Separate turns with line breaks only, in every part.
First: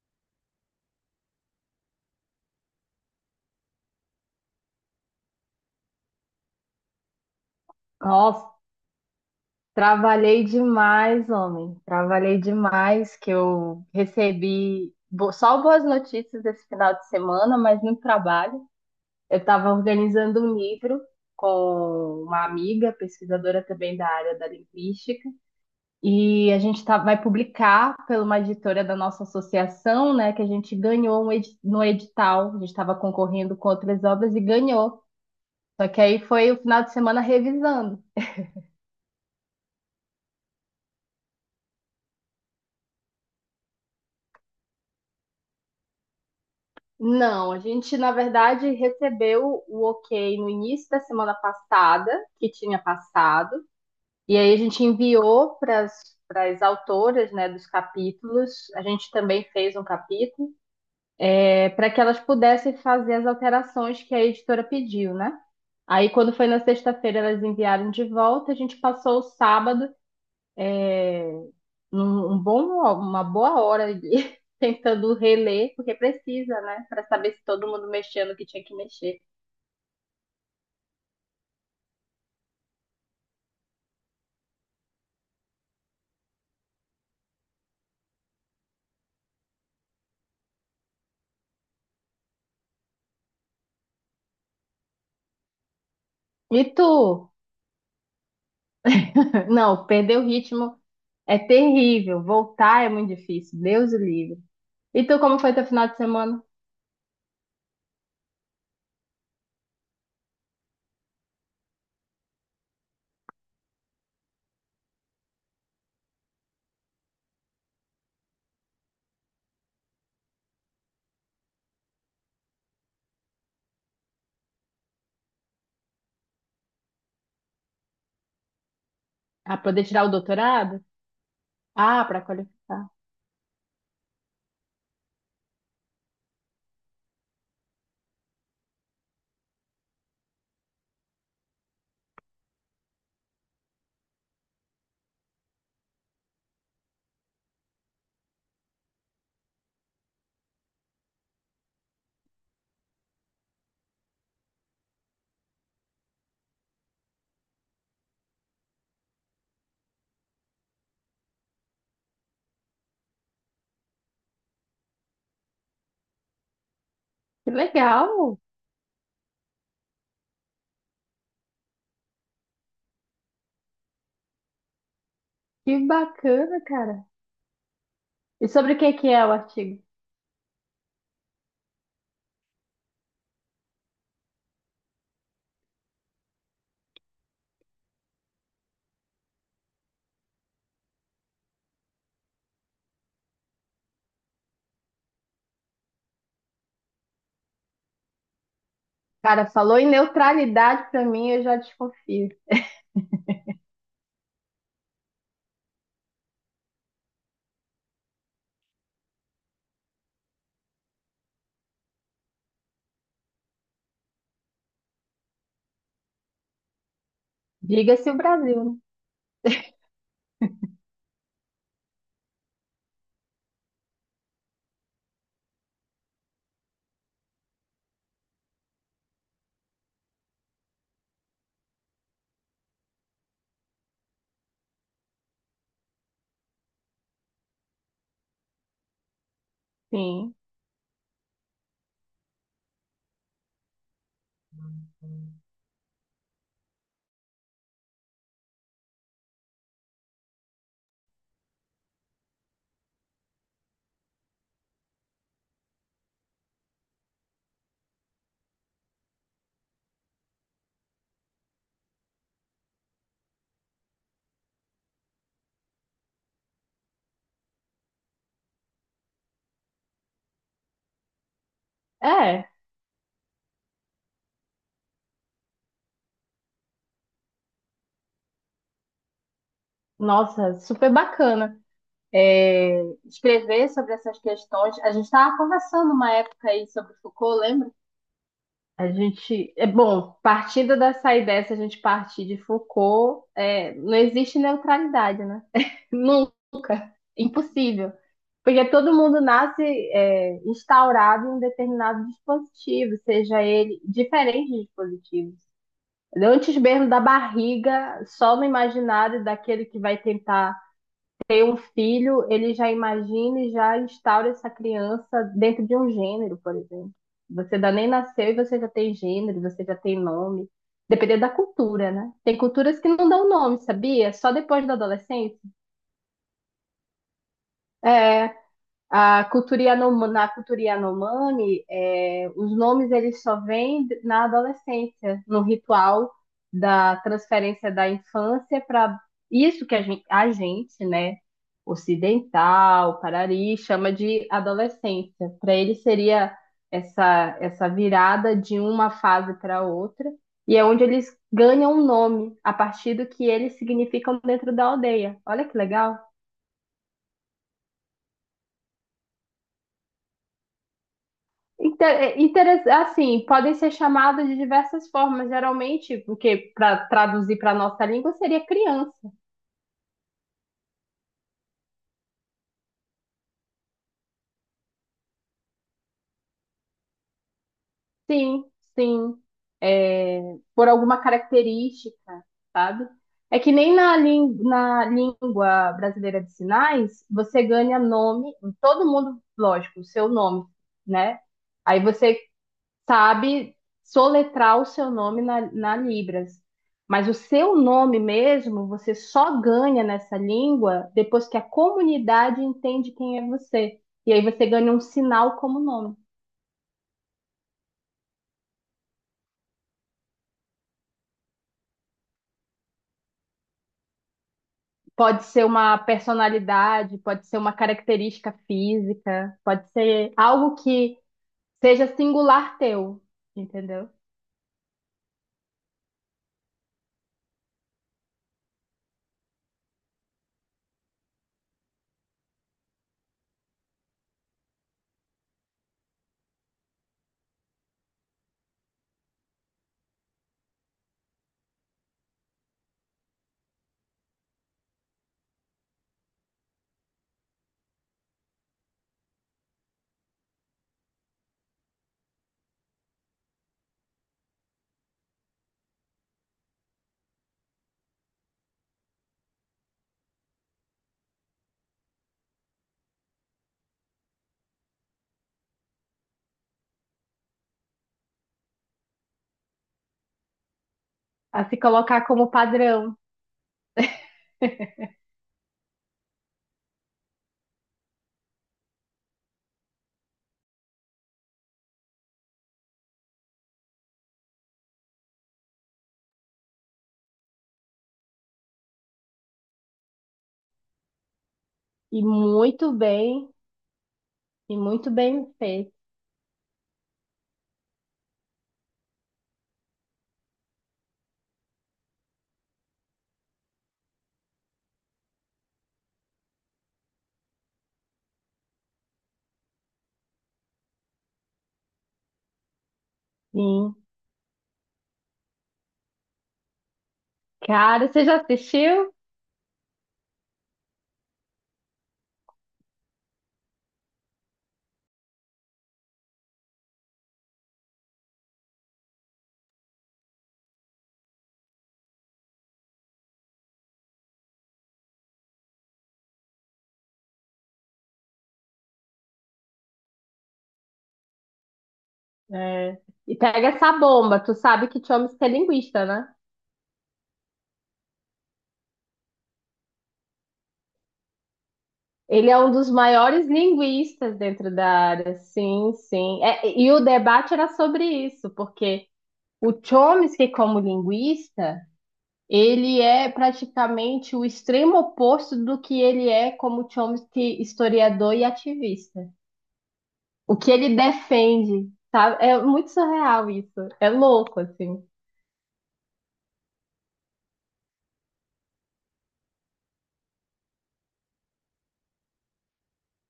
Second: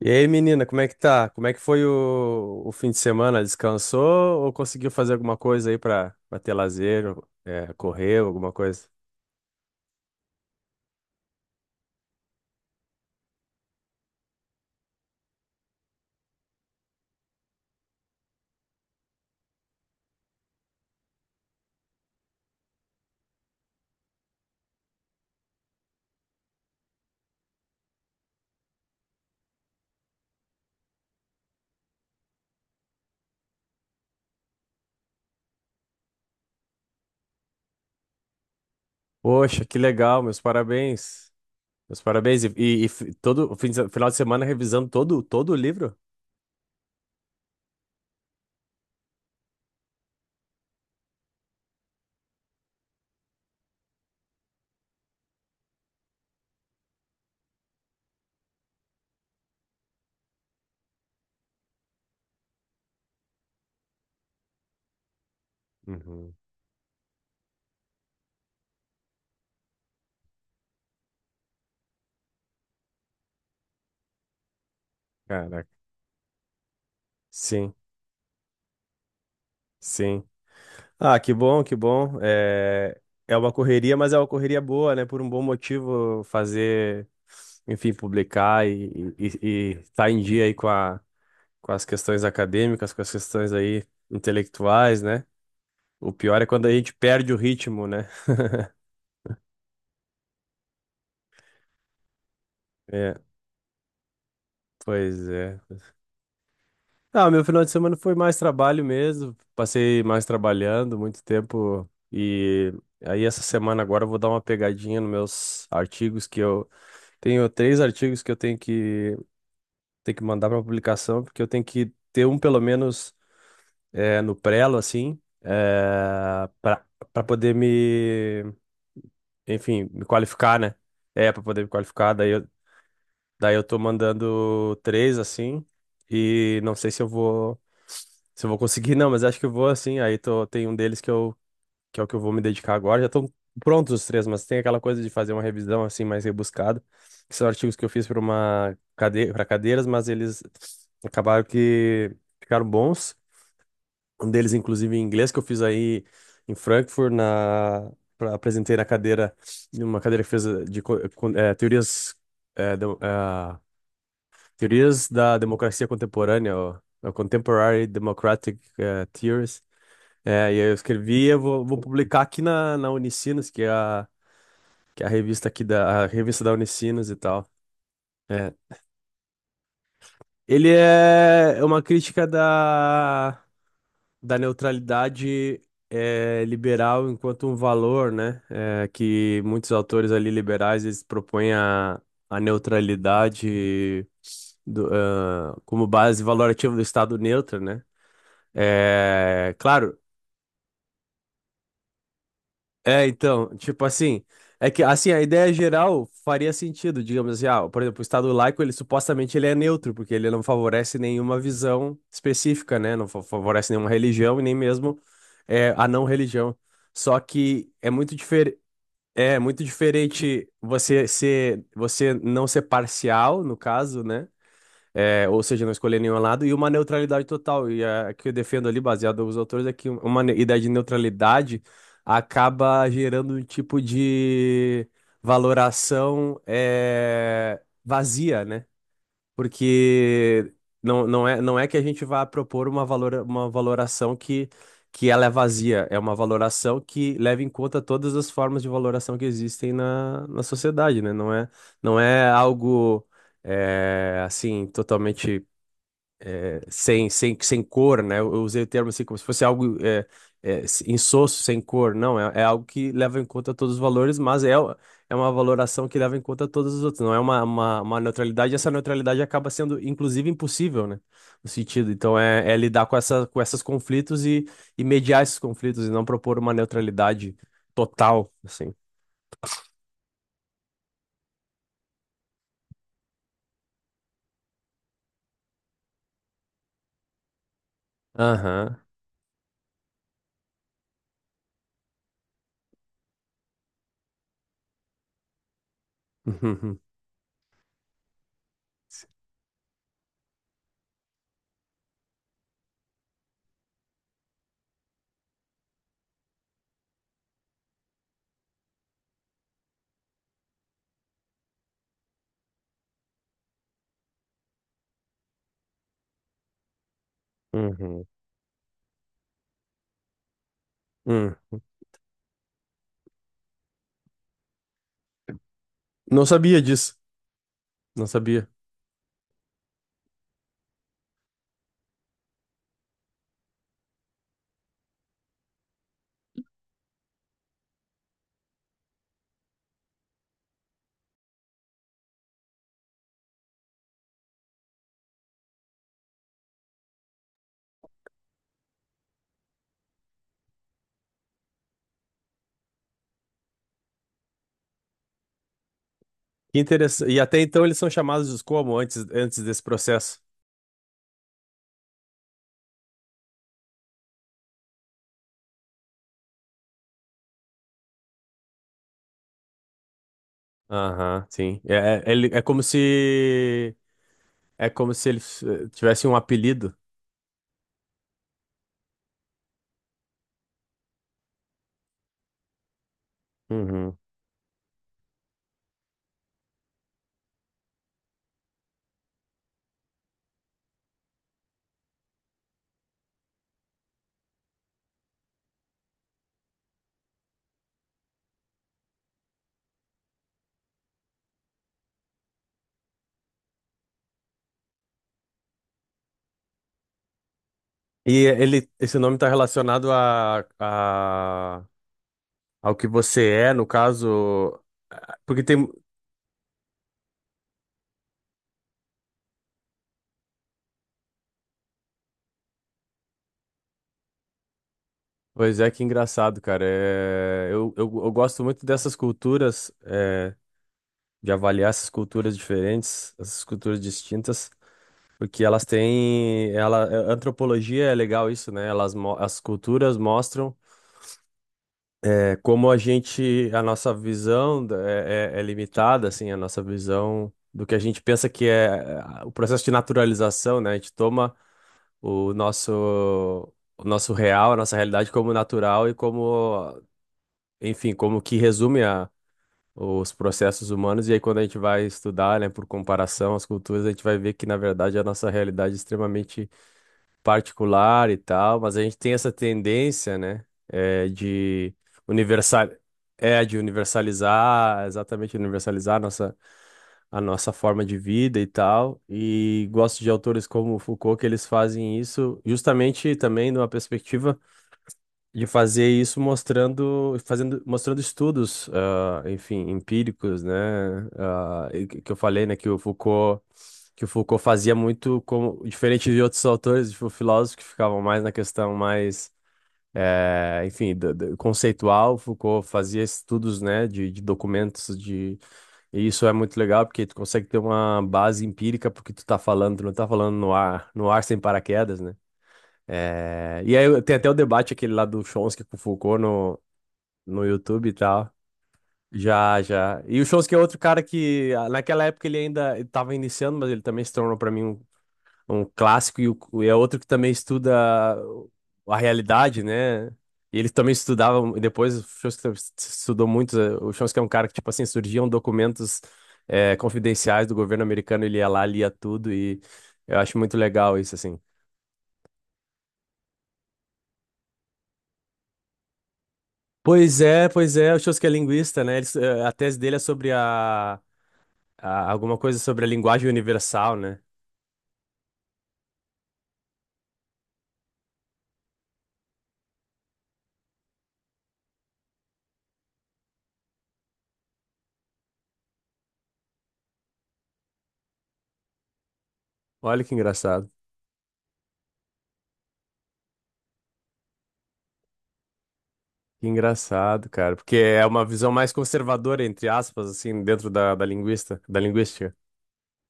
E aí, menina, como é que tá? Como é que foi o fim de semana? Descansou ou conseguiu fazer alguma coisa aí pra ter lazer, ou, correr, alguma
Nossa,
coisa?
trabalhei demais, homem. Trabalhei demais, que eu recebi só boas notícias esse final de semana, mas muito trabalho. Eu estava organizando um livro com uma amiga, pesquisadora também da área da linguística, e vai publicar pela uma editora da nossa associação, né, que a gente ganhou um no edital. A gente estava concorrendo com outras obras e ganhou. Só que aí foi o final de semana revisando.
Poxa, que legal, meus parabéns. Meus parabéns. Todo o fim de se- final de semana revisando todo o livro?
Não, a gente, na verdade, recebeu o ok no início da semana passada, que tinha passado, e aí a gente enviou para as autoras, né, dos capítulos, a gente também fez um capítulo, para que elas pudessem fazer as alterações que a editora pediu, né? Aí, quando
Uhum.
foi na sexta-feira, elas enviaram de volta, a gente passou o sábado é, um, um bom, uma boa hora ali, tentando
Caraca.
reler, porque precisa, né? Para saber se todo
Sim,
mundo mexendo o que tinha que mexer.
sim. Ah, que bom, que bom. É, é uma correria, mas é uma correria boa, né? Por um bom motivo fazer, enfim, publicar e estar em dia aí com a com as questões acadêmicas, com as questões aí intelectuais, né? O pior é
E
quando a
tu?
gente perde o ritmo, né?
Não, perder o ritmo é terrível. Voltar é muito
É,
difícil. Deus o livre. E tu,
pois
como foi
é.
teu final de semana?
Ah, meu final de semana foi mais trabalho mesmo. Passei mais trabalhando, muito tempo. E aí essa semana agora eu vou dar uma pegadinha nos meus artigos que eu tenho três artigos que eu tenho que mandar para publicação, porque eu tenho que ter um pelo menos no prelo assim, para para poder me
Ah, poder
enfim,
tirar
me
o
qualificar, né?
doutorado?
É, pra poder me
Ah,
qualificar.
para qualificar.
Daí eu tô mandando três, assim. E não sei se eu vou. Se eu vou conseguir, não, mas acho que eu vou, assim. Aí tô, tem um deles que, eu, que é o que eu vou me dedicar agora. Já estão prontos os três, mas tem aquela coisa de fazer uma revisão, assim, mais rebuscada. Que são artigos que eu fiz pra uma cadeira, para cadeiras, mas eles acabaram que ficaram bons. Um deles, inclusive, em inglês, que eu fiz aí em Frankfurt, na, apresentei na cadeira, numa cadeira que fez de co- eh, con- eh, teorias, eh, demo- ah, teorias da democracia contemporânea, ó,
Que
Contemporary
legal!
Democratic Theories. E aí eu escrevi, vou publicar aqui na Unicinos, que é que é a revista aqui
Que
da a revista da
bacana, cara.
Unicinos e tal.
E
É.
sobre o que que é o artigo?
Ele é é uma crítica da. Da neutralidade liberal enquanto um valor, né? É, que muitos autores ali liberais eles propõem a neutralidade do, ah, como base valorativa do Estado neutro, né?
Cara,
É,
falou em
claro.
neutralidade pra mim, eu já desconfio.
É, então, tipo assim, é que assim, a ideia geral faria sentido, digamos assim, ah, por exemplo, o Estado laico, ele supostamente ele é neutro, porque ele não favorece nenhuma visão específica, né? Não fa- favorece nenhuma religião e nem mesmo a não religião. Só que
Diga-se o Brasil, né?
é muito diferente você ser, você não ser parcial, no caso, né? É, ou seja, não escolher nenhum lado, e uma neutralidade total. E a que eu defendo ali, baseado nos autores, é que uma ideia de neutralidade acaba gerando um tipo de valoração vazia, né?
Sim.
Porque não, não é, não é que a gente vá propor uma, uma valoração que ela é vazia, é uma valoração que leva em conta todas as formas de valoração que existem na sociedade, né? Não é, não é algo assim totalmente sem cor, né? Eu usei o termo assim como se fosse algo insosso, sem cor. Não, é, é algo que leva em conta todos os valores, é uma valoração que leva em conta todos os outros. Não é uma neutralidade, e essa neutralidade acaba sendo, inclusive, impossível, né? No sentido. Então,
É,
é, é lidar com essa, com esses conflitos e mediar esses conflitos e não propor uma neutralidade total, assim.
nossa, super bacana. É, escrever sobre essas questões. A gente estava conversando uma época aí sobre Foucault, lembra?
Aham.
A gente, é bom, partindo dessa ideia, se a gente partir de Foucault, não existe neutralidade, né?
Uhum.
Nunca. Impossível. Porque todo mundo nasce instaurado em um determinado dispositivo, seja ele diferente de dispositivos. Antes mesmo da barriga, só no imaginário daquele que vai tentar ter um filho, ele já imagina e já instaura essa criança dentro de um gênero, por exemplo. Você ainda nem
Uhum.
nasceu e você já tem gênero, você já tem nome. Dependendo da
Hum.
cultura, né? Tem culturas que não dão nome, sabia? Só depois da adolescência.
Não sabia disso. Não
É,
sabia.
a cultura Yanomami, na cultura Yanomami, os nomes eles só vêm na adolescência, no ritual da transferência da infância para isso que a gente, né, ocidental, Parari, chama de adolescência. Para ele seria essa, essa virada de uma fase para outra, e é onde eles ganham um nome a partir do que eles significam dentro da aldeia. Olha que legal.
Que interessante. E até então eles são chamados como antes, antes desse processo?
Assim, podem ser chamadas de diversas formas, geralmente, porque para traduzir para a nossa língua seria criança.
Aham, sim. É, é, é como se eles tivessem um apelido.
Sim, sim. É, por alguma característica, sabe? É que nem na,
Uhum.
na língua brasileira de sinais, você ganha nome, todo mundo, lógico, o seu nome, né? Aí você sabe soletrar o seu nome na, na Libras. Mas o seu nome mesmo, você só ganha nessa língua depois que a comunidade entende quem é você. E aí você ganha um sinal como nome.
E ele, esse nome está relacionado a, ao que você é, no caso.
Pode
Porque
ser
tem.
uma personalidade, pode ser uma característica física, pode ser algo que seja singular teu, entendeu?
Pois é, que engraçado, cara. É, eu gosto muito dessas culturas, é, de avaliar essas culturas diferentes, essas culturas distintas. Porque elas têm, ela, a antropologia é legal isso, né? Elas, as culturas mostram como a gente, a nossa visão é limitada, assim, a nossa visão do que a gente pensa que é o processo de naturalização, né? A gente toma o nosso, o nosso real, a nossa realidade como natural e como, enfim, como que resume a, os processos humanos. E aí quando a gente vai estudar, né, por comparação às culturas, a gente vai ver que, na verdade, a nossa realidade é extremamente particular e tal, mas a gente tem essa tendência, né, é,
A se
de
colocar como
universal,
padrão.
é, de universalizar, exatamente universalizar a nossa forma de vida e tal. E gosto de autores como Foucault que eles fazem isso justamente também numa perspectiva de fazer isso mostrando, fazendo, mostrando estudos, ah, enfim, empíricos, né? Ah, e
E
que eu falei, né,
muito bem,
Que o Foucault
e
fazia
muito
muito
bem
como
feito.
diferente de outros autores, tipo, filósofos que ficavam mais na questão mais enfim, conceitual, Foucault fazia estudos, né, de documentos, de e isso é muito legal porque tu consegue ter uma base empírica porque tu tá falando, tu não tá falando no ar sem paraquedas, né? É,
Sim.
e aí tem até o debate aquele lá do Chomsky com o Foucault no, no YouTube
Cara,
e
você já
tal.
assistiu?
Já, já. E o Chomsky é outro cara que ah, naquela época ele ainda estava iniciando, mas ele também se tornou para mim um, um clássico e é outro que também estuda a realidade, né? E ele também estudava, e depois o Chomsky estudou muito. O Chomsky é um cara que, tipo assim, surgiam documentos confidenciais do governo americano, ele ia lá, lia tudo e eu acho muito legal isso, assim.
É. E pega essa bomba. Tu sabe que Chomsky é linguista, né?
Pois é, o Shows que é linguista, né? Eles, a tese dele é sobre a,
Ele
alguma
é um
coisa
dos
sobre a
maiores
linguagem universal,
linguistas
né?
dentro da área. Sim, sim. É, e o debate era sobre isso, porque o Chomsky, como linguista, ele é praticamente o extremo oposto do que ele é como Chomsky, historiador e ativista.
Olha que
O que
engraçado.
ele defende, sabe? É muito surreal isso. É louco, assim.
Que engraçado, cara, porque é uma visão mais conservadora, entre aspas, assim, dentro da, da linguista, da linguística.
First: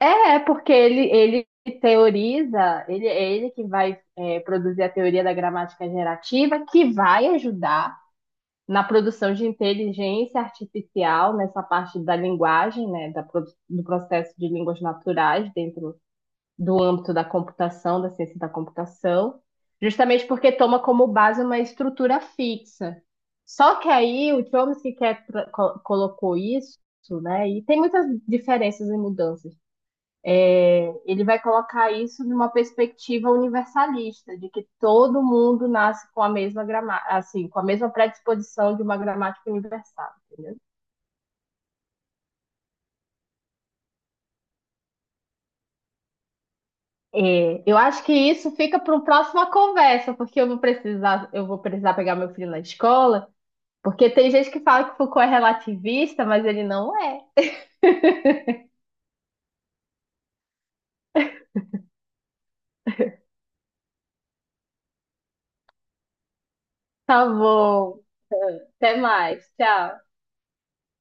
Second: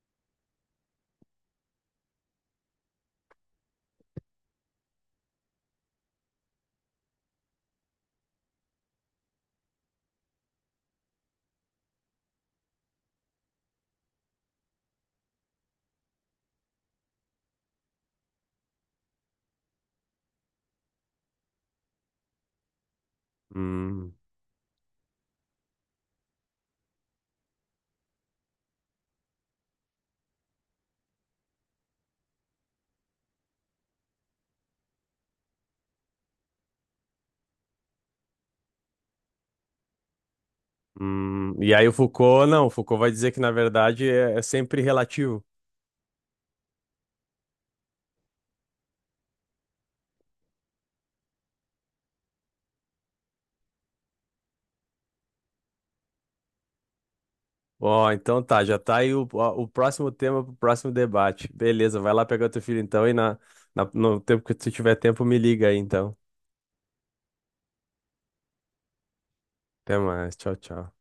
É, é porque ele teoriza, ele é ele que vai produzir a teoria da gramática gerativa, que vai ajudar na produção de inteligência artificial, nessa parte da linguagem, né, da, do processo de línguas naturais dentro do âmbito da computação, da ciência da computação, justamente porque toma como base uma estrutura fixa. Só que
Hum,
aí o Chomsky quer, colocou isso, né? E tem muitas diferenças e mudanças. É, ele vai colocar isso numa perspectiva universalista, de que todo mundo nasce com a mesma grama, assim, com a mesma predisposição de uma gramática universal, entendeu?
E aí o Foucault, não, o Foucault vai dizer que, na verdade, é, é sempre relativo.
É, eu acho que isso fica para uma próxima conversa, porque eu vou precisar pegar meu filho na escola. Porque tem gente que fala que Foucault é relativista, mas ele não é.
Ó, então tá, já tá aí o próximo tema pro próximo debate. Beleza, vai lá pegar teu filho então e na, no tempo que tu tiver tempo, me liga aí então.
Tá bom. Até mais.
Até
Tchau.
mais, tchau, tchau.